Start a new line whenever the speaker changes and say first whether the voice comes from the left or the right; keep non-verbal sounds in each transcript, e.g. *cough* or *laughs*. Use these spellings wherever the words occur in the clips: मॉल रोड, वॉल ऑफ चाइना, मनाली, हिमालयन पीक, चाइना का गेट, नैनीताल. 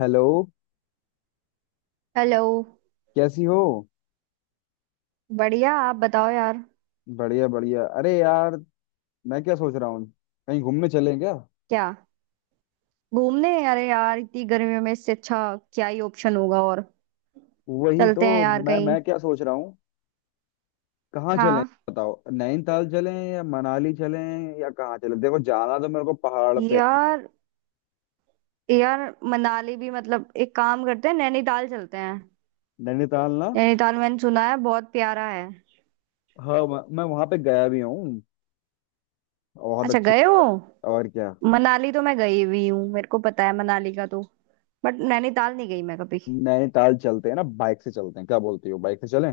left: Hello.
right: Hello.
left: कैसी हो?
right: बढ़िया, आप बताओ यार।
left: बढ़िया बढ़िया, अरे यार, मैं क्या सोच रहा हूँ, कहीं घूमने चलें क्या?
right: क्या? घूमने? अरे यार, इतनी गर्मियों में इससे अच्छा क्या ही ऑप्शन होगा। और
left: वही तो
right: चलते हैं यार
left: मैं
right: कहीं।
left: मैं क्या सोच रहा हूँ। कहाँ चलें?
right: हाँ।
left: बताओ, नैनीताल चलें या मनाली चलें, या कहाँ चलें? देखो, जाना तो मेरे को पहाड़ पे है।
right: यार, यार मनाली भी, मतलब एक काम करते हैं, नैनीताल चलते हैं।
left: नैनीताल ना।
right: नैनीताल मैंने सुना है बहुत प्यारा है।
left: हाँ, मैं वहां पे गया भी हूँ। बहुत
right: अच्छा,
left: अच्छी।
right: गए हो?
left: और क्या।
right: मनाली तो मैं गई हुई हूँ, मेरे को पता है मनाली का तो। बट नैनीताल नहीं गई मैं कभी।
left: नैनीताल चलते हैं ना, बाइक से चलते हैं, क्या बोलती हो, बाइक से चलें?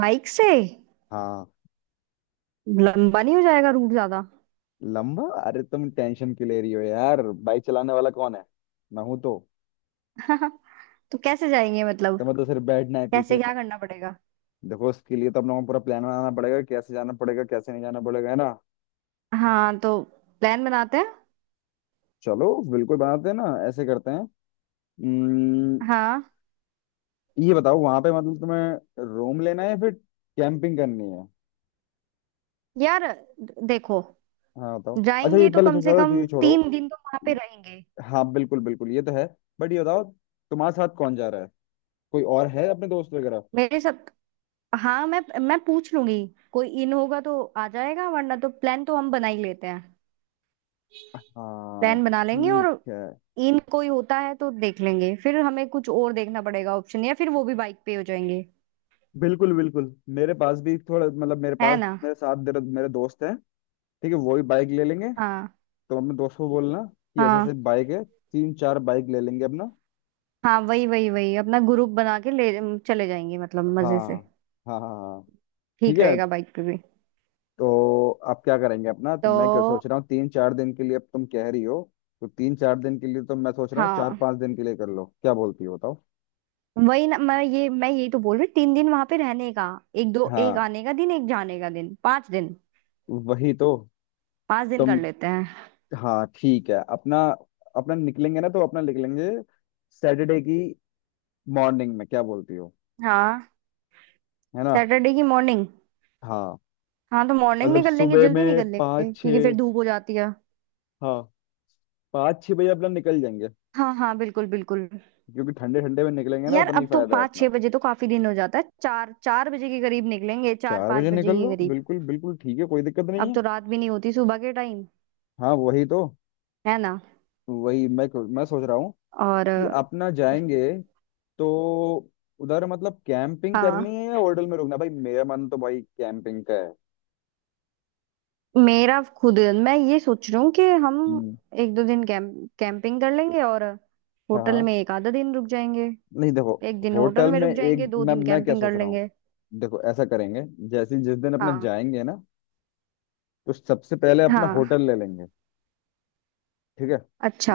right: बाइक से?
left: हाँ।
right: लंबा नहीं हो जाएगा रूट ज्यादा?
left: लंबा? अरे तुम टेंशन क्यों ले रही हो यार, बाइक चलाने वाला कौन है, मैं हूं तो।
right: *laughs* तो कैसे जाएंगे मतलब?
left: तुम्हें तो सिर्फ बैठना है
right: कैसे?
left: पीछे।
right: क्या करना पड़ेगा?
left: देखो, इसके लिए तो हम लोगों को पूरा प्लान बनाना पड़ेगा, कैसे जाना पड़ेगा कैसे नहीं जाना पड़ेगा, है ना।
right: हाँ तो प्लान बनाते हैं।
left: चलो बिल्कुल, बनाते हैं ना, ऐसे करते हैं। उम्म,
right: हाँ।
left: ये बताओ वहां पे, मतलब तुम्हें रूम लेना है या फिर कैंपिंग करनी है?
right: यार देखो,
left: हाँ बताओ, अच्छा ये
right: जाएंगे तो
left: पहले,
right: कम से
left: चलो
right: कम
left: ये छोड़ो।
right: तीन दिन तो वहां पे रहेंगे।
left: हाँ बिल्कुल बिल्कुल, ये तो है। बट ये बताओ, तुम्हारे साथ कौन जा रहा है, कोई और है, अपने दोस्त वगैरह?
right: मेरे साथ? हाँ, मैं पूछ लूंगी। कोई इन होगा तो आ जाएगा, वरना तो प्लान तो हम बना ही लेते हैं।
left: हाँ
right: प्लान बना लेंगे
left: ठीक
right: और
left: है।
right: इन कोई होता है तो देख लेंगे फिर, हमें कुछ और देखना पड़ेगा ऑप्शन, या फिर वो भी बाइक पे हो जाएंगे।
left: बिल्कुल बिल्कुल, मेरे पास भी थोड़ा, मतलब मेरे
right: है
left: पास,
right: ना।
left: मेरे साथ मेरे दोस्त हैं। ठीक है, वही बाइक ले लेंगे।
right: हाँ,
left: तो अपने दोस्त को बोलना कि ऐसे ऐसे
right: हाँ,
left: बाइक है, 3 4 बाइक ले लेंगे अपना।
right: हाँ, वही वही वही अपना ग्रुप बना के ले चले जाएंगे मतलब मजे से।
left: हाँ हाँ हाँ हाँ, ठीक
right: ठीक
left: है,
right: रहेगा बाइक पे भी।
left: तो आप क्या करेंगे अपना। तो
right: तो
left: मैं क्या सोच रहा हूँ 3 4 दिन के लिए, अब तुम कह रही हो तो 3 4 दिन के लिए, तो मैं सोच रहा हूँ चार
right: हाँ।
left: पांच दिन के लिए कर लो, क्या बोलती हो बताओ।
right: वही ना, मैं यही तो बोल रही हूँ, तीन दिन वहां पे रहने का। एक दो, एक
left: हाँ
right: आने का दिन, एक जाने का दिन, पांच दिन।
left: वही तो,
right: पांच दिन कर
left: तुम।
right: लेते हैं।
left: हाँ ठीक है, अपना, अपना निकलेंगे ना तो अपना निकलेंगे सैटरडे की मॉर्निंग में, क्या बोलती हो,
right: हाँ।
left: है ना।
right: सैटरडे की मॉर्निंग।
left: हाँ,
right: हाँ तो मॉर्निंग
left: मतलब
right: निकल लेंगे,
left: सुबह
right: जल्दी
left: में
right: निकल लेंगे
left: पाँच
right: क्योंकि
left: छः।
right: फिर धूप हो जाती है।
left: हाँ, 5 6 बजे अपना निकल जाएंगे,
right: हाँ हाँ, बिल्कुल बिल्कुल।
left: क्योंकि ठंडे ठंडे में निकलेंगे ना
right: यार
left: उतना ही
right: अब तो
left: फायदा है
right: पाँच छह
left: अपना।
right: बजे तो काफी दिन हो जाता है, चार चार बजे के करीब निकलेंगे, चार
left: चार
right: पाँच
left: बजे
right: बजे
left: निकल
right: के
left: लो,
right: करीब।
left: बिल्कुल बिल्कुल ठीक है, कोई दिक्कत नहीं
right: अब
left: है।
right: तो रात भी नहीं होती सुबह के टाइम।
left: हाँ वही तो।
right: है ना।
left: वही मैं सोच रहा हूँ
right: और
left: कि अपना जाएंगे तो उधर, मतलब कैंपिंग
right: हाँ।
left: करनी है या होटल में रुकना? भाई मेरा मन तो भाई कैंपिंग का है।
right: मेरा खुद, मैं ये सोच रही हूँ कि हम
left: हम्म।
right: एक दो दिन कैंपिंग कर लेंगे और
left: हाँ
right: होटल
left: हाँ।
right: में एक आधा दिन रुक जाएंगे।
left: नहीं देखो,
right: एक दिन होटल
left: होटल
right: में
left: में
right: रुक जाएंगे,
left: एक,
right: दो
left: मैं
right: दिन
left: मैं क्या
right: कैंपिंग कर
left: सोच रहा हूँ,
right: लेंगे।
left: देखो ऐसा करेंगे, जैसे जिस दिन अपना
right: हाँ।
left: जाएंगे ना, तो सबसे पहले अपना
right: हाँ।
left: होटल ले लेंगे, ठीक है,
right: अच्छा।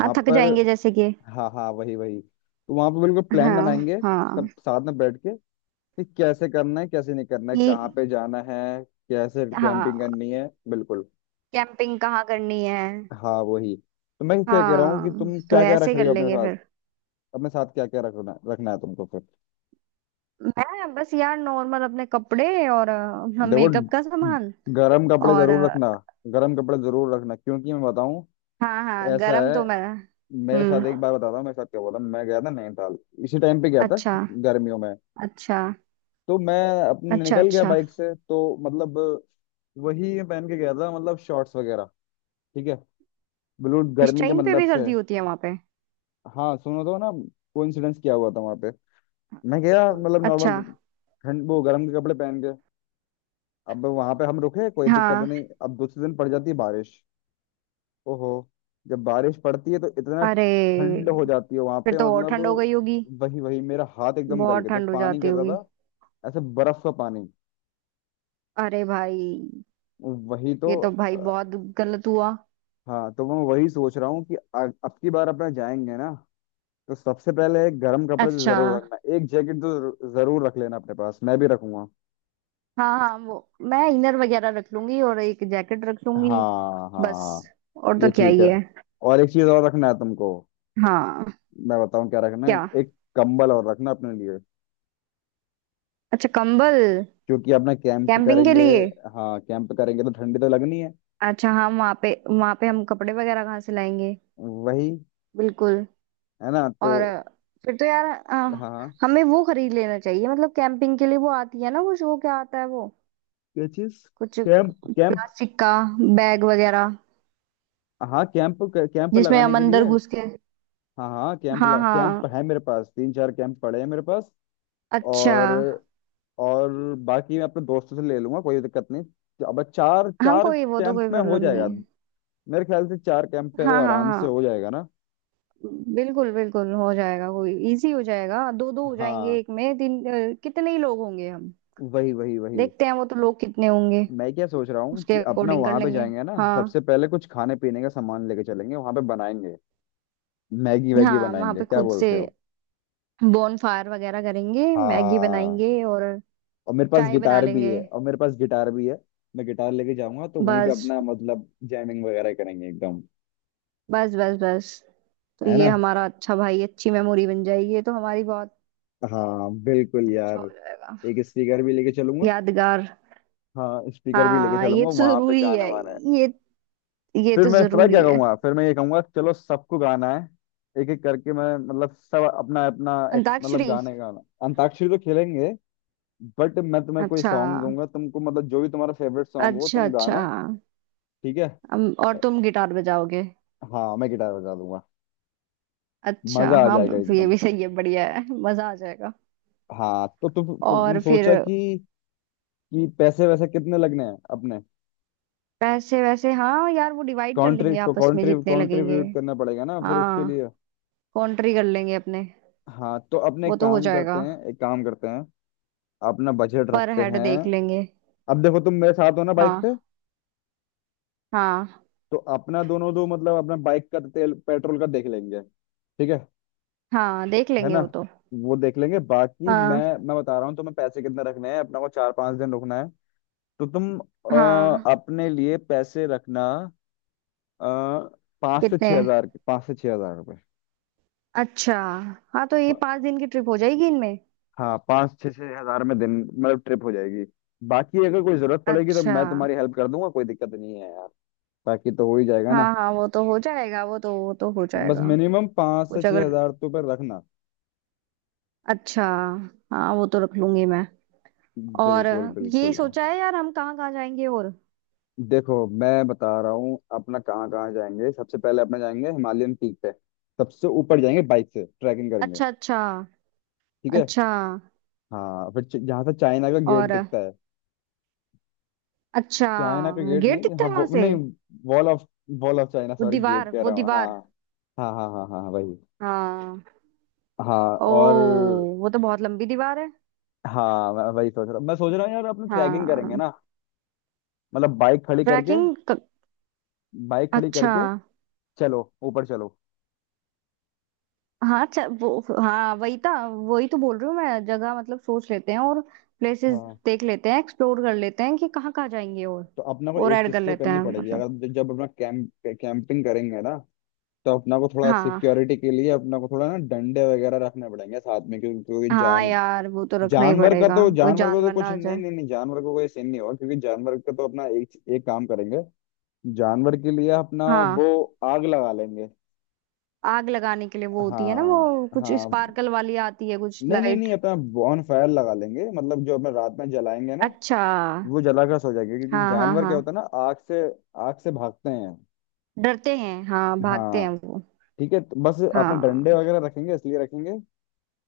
right: हाँ थक
left: पर।
right: जाएंगे जैसे कि।
left: हाँ हाँ, वही वही, तो वहां पे बिल्कुल प्लान
right: हाँ।
left: बनाएंगे,
right: हाँ।
left: सब साथ में बैठ के कि कैसे करना है कैसे नहीं करना है,
right: ये।
left: कहाँ पे जाना है, कैसे कैंपिंग
right: हाँ।
left: करनी है, बिल्कुल।
right: कैंपिंग कहाँ करनी है?
left: हाँ वही तो मैं क्या कह रहा हूँ कि
right: हाँ
left: तुम
right: तो
left: क्या क्या रख
right: ऐसे कर
left: रही हो अपने
right: लेंगे
left: साथ,
right: फिर।
left: अपने साथ क्या क्या रखना रखना है तुमको फिर?
right: मैं बस यार नॉर्मल अपने कपड़े और हाँ,
left: देखो,
right: मेकअप का सामान।
left: गर्म कपड़े
right: और
left: जरूर रखना, गर्म कपड़े जरूर रखना, क्योंकि मैं बताऊँ,
right: हाँ हाँ
left: ऐसा
right: गरम
left: है,
right: तो मैं।
left: मेरे साथ एक
right: हम्म
left: बार, बताता हूँ मेरे साथ क्या बोला, मैं गया था नैनीताल, इसी टाइम पे गया था,
right: अच्छा।
left: गर्मियों में,
right: अच्छा,
left: तो मैं अपने
right: अच्छा,
left: निकल गया बाइक से, तो मतलब, वही मैं पहन के गया था, मतलब शॉर्ट्स वगैरह, ठीक है, बिल्कुल
right: इस
left: गर्मी के
right: टाइम पे
left: मतलब
right: भी
left: से।
right: सर्दी होती है वहां पे?
left: हाँ सुनो तो ना, कोइंसिडेंस क्या हुआ था वहां पे, मैं गया मतलब
right: अच्छा,
left: नॉर्मल ठंड, वो गर्म के कपड़े पहन के, अब वहां पे हम रुके, कोई दिक्कत
right: हाँ।
left: नहीं, अब दूसरे दिन पड़ जाती है बारिश। ओहो, जब बारिश पड़ती है तो इतना
right: अरे।
left: ठंड हो जाती है वहां
right: फिर
left: पे,
right: तो और
left: मतलब
right: ठंड हो गई होगी।
left: वही वही, मेरा हाथ एकदम गल
right: बहुत
left: गए थे,
right: ठंड हो
left: पानी
right: जाती
left: गिर रहा
right: होगी।
left: था, ऐसे बर्फ का पानी।
right: अरे भाई।
left: वही तो।
right: ये तो भाई बहुत गलत हुआ।
left: हाँ, तो मैं वही सोच रहा हूँ कि अब की बार अपना जाएंगे ना, तो सबसे पहले गर्म कपड़े तो
right: अच्छा।
left: जरूर रखना, एक जैकेट तो जरूर रख लेना अपने पास, मैं भी रखूंगा।
right: हाँ हाँ वो, मैं इनर वगैरह रख लूंगी और एक जैकेट रख लूंगी।
left: हाँ
right: बस।
left: हाँ,
right: और
left: ये
right: तो क्या
left: ठीक
right: ही
left: है।
right: है।
left: और एक चीज और रखना है तुमको,
right: हाँ।
left: मैं बताऊं क्या रखना है,
right: क्या?
left: एक कंबल और रखना अपने लिए,
right: अच्छा, कंबल?
left: क्योंकि अपना कैंप
right: कैंपिंग के
left: करेंगे।
right: लिए?
left: हाँ कैंप करेंगे तो ठंडी तो लगनी है।
right: अच्छा हम वहाँ पे, वहाँ पे हम कपड़े वगैरह कहाँ से लाएंगे।
left: वही,
right: बिल्कुल।
left: है ना तो।
right: और फिर तो यार
left: हाँ हाँ।
right: हमें वो खरीद लेना चाहिए मतलब, कैंपिंग के लिए वो आती है ना कुछ, वो क्या आता है वो
left: क्या चीज?
right: कुछ,
left: कैंप कैंप।
right: प्लास्टिक का बैग वगैरह,
left: हाँ कैंप, कैंप
right: जिसमें
left: लगाने
right: हम
left: के
right: अंदर
left: लिए।
right: घुस के।
left: हाँ हाँ कैंप,
right: हाँ हाँ।
left: कैंप है मेरे पास, 3 4 कैंप पड़े हैं मेरे पास।
right: अच्छा।
left: और और बाकी मैं अपने दोस्तों से ले लूंगा, कोई दिक्कत नहीं, तो अब चार
right: हाँ
left: चार
right: कोई, वो तो
left: कैंप
right: कोई
left: में हो
right: प्रॉब्लम नहीं
left: जाएगा।
right: है।
left: मेरे ख्याल से 4 कैंप पे तो
right: हाँ हाँ
left: आराम से
right: हाँ।
left: हो जाएगा ना।
right: बिल्कुल बिल्कुल हो जाएगा, कोई इजी हो जाएगा, दो दो हो
left: हाँ
right: जाएंगे, एक में तीन। कितने ही लोग होंगे हम।
left: वही वही वही,
right: देखते हैं वो तो, लोग कितने होंगे।
left: मैं क्या सोच रहा हूँ
right: उसके
left: कि अपना
right: अकॉर्डिंग कर
left: वहां पे
right: लेंगे।
left: जाएंगे ना,
right: हाँ।
left: सबसे पहले कुछ खाने पीने का सामान लेके चलेंगे, वहां पे बनाएंगे, मैगी वैगी
right: हाँ वहां
left: बनाएंगे,
right: पे
left: क्या
right: खुद से
left: बोलते हो।
right: बोन फायर वगैरह करेंगे, मैगी
left: हाँ,
right: बनाएंगे और
left: और मेरे पास
right: चाय बना
left: गिटार भी
right: लेंगे।
left: है, और मेरे पास गिटार भी है, मैं गिटार लेके जाऊंगा तो वहीं पे
right: बस।
left: अपना मतलब जैमिंग वगैरह करेंगे एकदम,
right: बस बस बस। तो
left: है
right: ये
left: ना।
right: हमारा, अच्छा भाई अच्छी मेमोरी बन जाएगी ये तो हमारी, बहुत
left: हाँ बिल्कुल
right: अच्छा हो
left: यार,
right: जाएगा।
left: एक स्पीकर भी लेके चलूंगा।
right: यादगार।
left: हाँ स्पीकर भी लेके
right: हाँ ये
left: चलूंगा,
right: तो
left: वहां पे
right: जरूरी
left: गाने
right: है।
left: वाने हैं।
right: ये ये
left: फिर
right: तो
left: मैं पता
right: जरूरी
left: क्या
right: है।
left: कहूंगा, फिर मैं ये कहूंगा, चलो सबको गाना है, एक एक करके, मैं मतलब सब अपना अपना एक, मतलब
right: अंताक्षरी।
left: गाने गाना। अंताक्षरी तो खेलेंगे, बट मैं तुम्हें कोई
right: अच्छा।
left: सॉन्ग दूंगा तुमको, मतलब जो भी तुम्हारा फेवरेट सॉन्ग हो
right: अच्छा
left: तुम
right: अच्छा।
left: गाना। ठीक है।
right: और तुम गिटार बजाओगे?
left: हाँ मैं गिटार बजा दूंगा।
right: अच्छा
left: मजा आ
right: हाँ,
left: जाएगा
right: ये
left: एकदम।
right: भी सही है, बढ़िया है, मजा आ जाएगा।
left: हाँ तो तुम
right: और फिर?
left: सोचा कि पैसे वैसे कितने लगने हैं अपने?
right: पैसे वैसे? हाँ यार वो डिवाइड कर
left: कंट्री
right: लेंगे
left: को
right: आपस में
left: कंट्री
right: जितने लगेंगे।
left: कंट्रीब्यूट करना पड़ेगा ना फिर उसके
right: हाँ
left: लिए।
right: कॉन्ट्री कर लेंगे अपने।
left: हाँ तो अपने
right: वो
left: एक
right: तो हो
left: काम करते
right: जाएगा।
left: हैं, एक काम करते हैं, अपना बजट
right: पर
left: रखते
right: हेड
left: हैं।
right: देख लेंगे।
left: अब देखो, तुम मेरे साथ हो ना बाइक पे,
right: हाँ। हाँ।
left: तो अपना दोनों दो, मतलब अपना बाइक का तेल पेट्रोल का देख लेंगे, ठीक है
right: हाँ देख
left: है
right: लेंगे
left: ना,
right: वो तो।
left: वो देख लेंगे। बाकी मैं
right: हाँ।
left: मैं बता रहा हूँ तुम्हें, पैसे कितने रखने हैं, अपना को 4 5 दिन रुकना है तो तुम
right: हाँ।
left: अपने लिए पैसे रखना, अ, पाँच से
right: कितने?
left: छह हजार के, 5 से 6 हजार रुपये।
right: अच्छा। हाँ तो ये
left: प-
right: पाँच दिन की ट्रिप हो जाएगी इनमें।
left: हाँ, पाँच छः 6 हजार में दिन मतलब ट्रिप हो जाएगी। बाकी अगर कोई जरूरत पड़ेगी तो
right: अच्छा।
left: मैं तुम्हारी हेल्प कर दूंगा, कोई दिक्कत नहीं है यार। बाकी तो हो ही जाएगा ना,
right: हाँ हाँ वो तो हो जाएगा, वो तो, वो तो हो
left: बस
right: जाएगा।
left: मिनिमम पाँच से
right: कुछ
left: छह
right: अगर।
left: हजार तो पर रखना।
right: अच्छा। हाँ वो तो रख लूंगी मैं। और
left: बिल्कुल
right: ये
left: बिल्कुल।
right: सोचा है यार हम कहाँ कहाँ जाएंगे और?
left: देखो मैं बता रहा हूँ अपना कहाँ कहाँ जाएंगे, सबसे पहले अपना जाएंगे हिमालयन पीक पे, सबसे ऊपर जाएंगे, बाइक से ट्रैकिंग करेंगे,
right: अच्छा अच्छा।
left: ठीक है।
right: अच्छा।
left: हाँ फिर जहाँ से चाइना का गेट
right: और।
left: दिखता है,
right: अच्छा।
left: चाइना का गेट
right: गेट
left: नहीं,
right: दिखता
left: हाँ
right: है वहां
left: वो,
right: से?
left: नहीं, wall of, वॉल ऑफ चाइना,
right: वो
left: सॉरी, गेट
right: दीवार,
left: कह
right: वो
left: रहा हूँ। हाँ
right: दीवार।
left: हाँ हाँ हाँ हाँ वही।
right: हाँ।
left: हाँ,
right: ओ,
left: और
right: वो तो बहुत लंबी दीवार है।
left: हाँ, मैं वही सोच रहा हूँ, मैं सोच रहा हूँ यार अपने ट्रैकिंग करेंगे
right: हाँ।
left: ना, मतलब बाइक खड़ी करके,
right: ट्रैकिंग
left: बाइक खड़ी
right: अच्छा।
left: करके, चलो ऊपर चलो।
right: हाँ अच्छा वो, हाँ वही था, वही तो बोल रही हूँ मैं, जगह मतलब सोच लेते हैं और। प्लेसेस
left: हाँ,
right: देख लेते हैं, एक्सप्लोर कर लेते हैं कि कहाँ कहाँ जाएंगे और।
left: तो अपना को
right: और
left: एक
right: ऐड कर
left: चीज तो
right: लेते
left: करनी
right: हैं
left: पड़ेगी,
right: मतलब।
left: अगर जब अपना कैंप, कैंपिंग करेंगे ना, तो अपना को थोड़ा
right: हाँ।
left: सिक्योरिटी के लिए, अपना को थोड़ा ना डंडे वगैरह रखने पड़ेंगे साथ में, क्योंकि क्योंकि
right: हाँ यार वो तो रखना ही
left: जानवर का
right: पड़ेगा,
left: तो,
right: कोई
left: जानवर को तो
right: जानवर
left: कुछ
right: ना आ
left: नहीं,
right: जाए।
left: नहीं नहीं जानवर को कोई सीन नहीं होगा, क्योंकि जानवर का तो अपना एक एक काम करेंगे, जानवर के लिए अपना, वो
right: हाँ।
left: आग लगा लेंगे।
right: आग लगाने के लिए वो होती है ना, वो
left: हाँ
right: कुछ
left: हाँ,
right: स्पार्कल वाली आती है कुछ,
left: नहीं नहीं
right: लाइट।
left: नहीं, अपना बॉन फायर लगा लेंगे, मतलब जो अपना रात में जलाएंगे ना,
right: अच्छा।
left: वो जला कर सो जाएंगे, क्योंकि
right: हाँ हाँ
left: जानवर
right: हाँ।
left: क्या होता है ना, आग से, आग से भागते हैं।
right: डरते हैं हाँ, भागते
left: हाँ
right: हैं वो।
left: ठीक है, तो बस अपना डंडे
right: हाँ।
left: वगैरह रखेंगे, इसलिए रखेंगे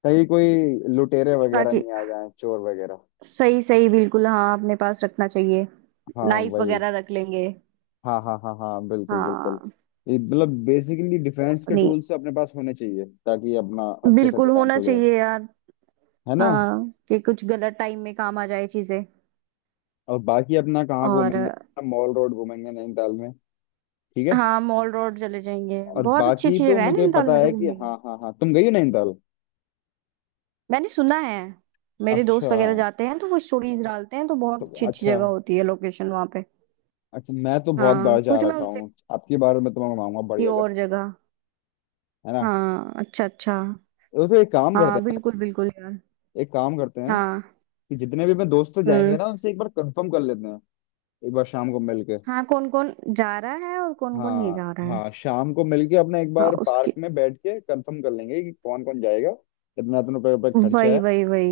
left: कहीं कोई लुटेरे वगैरह
right: ताकि,
left: नहीं आ जाए, चोर वगैरह।
right: सही सही, बिल्कुल हाँ अपने पास रखना चाहिए।
left: हाँ
right: नाइफ
left: वही।
right: वगैरह रख लेंगे।
left: हाँ हाँ हाँ हाँ बिल्कुल बिल्कुल,
right: हाँ।
left: ये मतलब बेसिकली डिफेंस के
right: नहीं,
left: टूल्स अपने पास होने चाहिए, ताकि अपना अच्छे से
right: बिल्कुल
left: डिफेंस
right: होना
left: हो जाए,
right: चाहिए यार।
left: है ना।
right: हाँ कि कुछ गलत टाइम में काम आ जाए चीजें।
left: और बाकी अपना कहाँ
right: और।
left: घूमेंगे, मॉल रोड घूमेंगे नैनीताल में, ठीक है।
right: हाँ मॉल रोड चले जाएंगे,
left: और
right: बहुत अच्छी
left: बाकी
right: अच्छी
left: तो
right: जगह है
left: मुझे
right: नैनीताल
left: पता
right: में तो
left: है कि,
right: घूमने की।
left: हाँ हाँ हाँ, तुम गई हो नैनीताल,
right: मैंने सुना है, मेरे
left: अच्छा।
right: दोस्त वगैरह जाते हैं तो वो स्टोरीज डालते हैं तो
left: तो
right: बहुत अच्छी अच्छी
left: अच्छा,
right: जगह होती है, लोकेशन वहाँ पे।
left: अच्छा, मैं तो बहुत
right: हाँ
left: बार जा
right: कुछ मैं
left: रखा
right: उनसे
left: हूँ, आपकी बार मैं तुम्हें घुमाऊंगा,
right: की
left: बढ़िया कर,
right: और जगह।
left: है ना।
right: हाँ अच्छा अच्छा।
left: तो फिर एक काम करते
right: हाँ बिल्कुल बिल्कुल यार।
left: हैं, एक काम करते हैं
right: हाँ।
left: कि जितने भी अपने दोस्त जाएंगे
right: हम्म।
left: ना, उनसे एक बार कंफर्म कर लेते हैं, एक बार शाम को मिलके।
right: हाँ कौन कौन जा रहा है और कौन कौन नहीं
left: हाँ
right: जा रहा है।
left: हाँ, शाम को मिलके अपने एक
right: हाँ
left: बार पार्क
right: उसके,
left: में बैठ के कंफर्म कर लेंगे कि कौन कौन जाएगा, कितना इतना रुपये रुपये खर्चा
right: वही
left: है।
right: वही वही।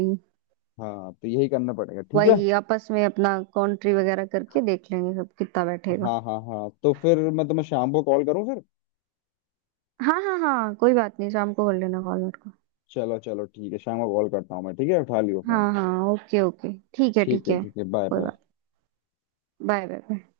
left: हाँ तो यही करना पड़ेगा, ठीक है।
right: वही आपस में अपना कॉन्ट्री वगैरह करके देख लेंगे सब कितना बैठेगा।
left: हाँ हाँ हाँ, तो फिर मैं तुम्हें शाम को कॉल करूँ फिर?
right: हाँ हाँ हाँ कोई बात नहीं, शाम को कर लेना कॉल मेरे को।
left: चलो चलो ठीक है, शाम को कॉल करता हूँ मैं, ठीक है, उठा लियो फोन।
right: हाँ हाँ, ओके ओके, ठीक है
left: ठीक
right: ठीक
left: है
right: है।
left: ठीक है, बाय
right: कोई
left: बाय।
right: बात, बाय बाय बाय।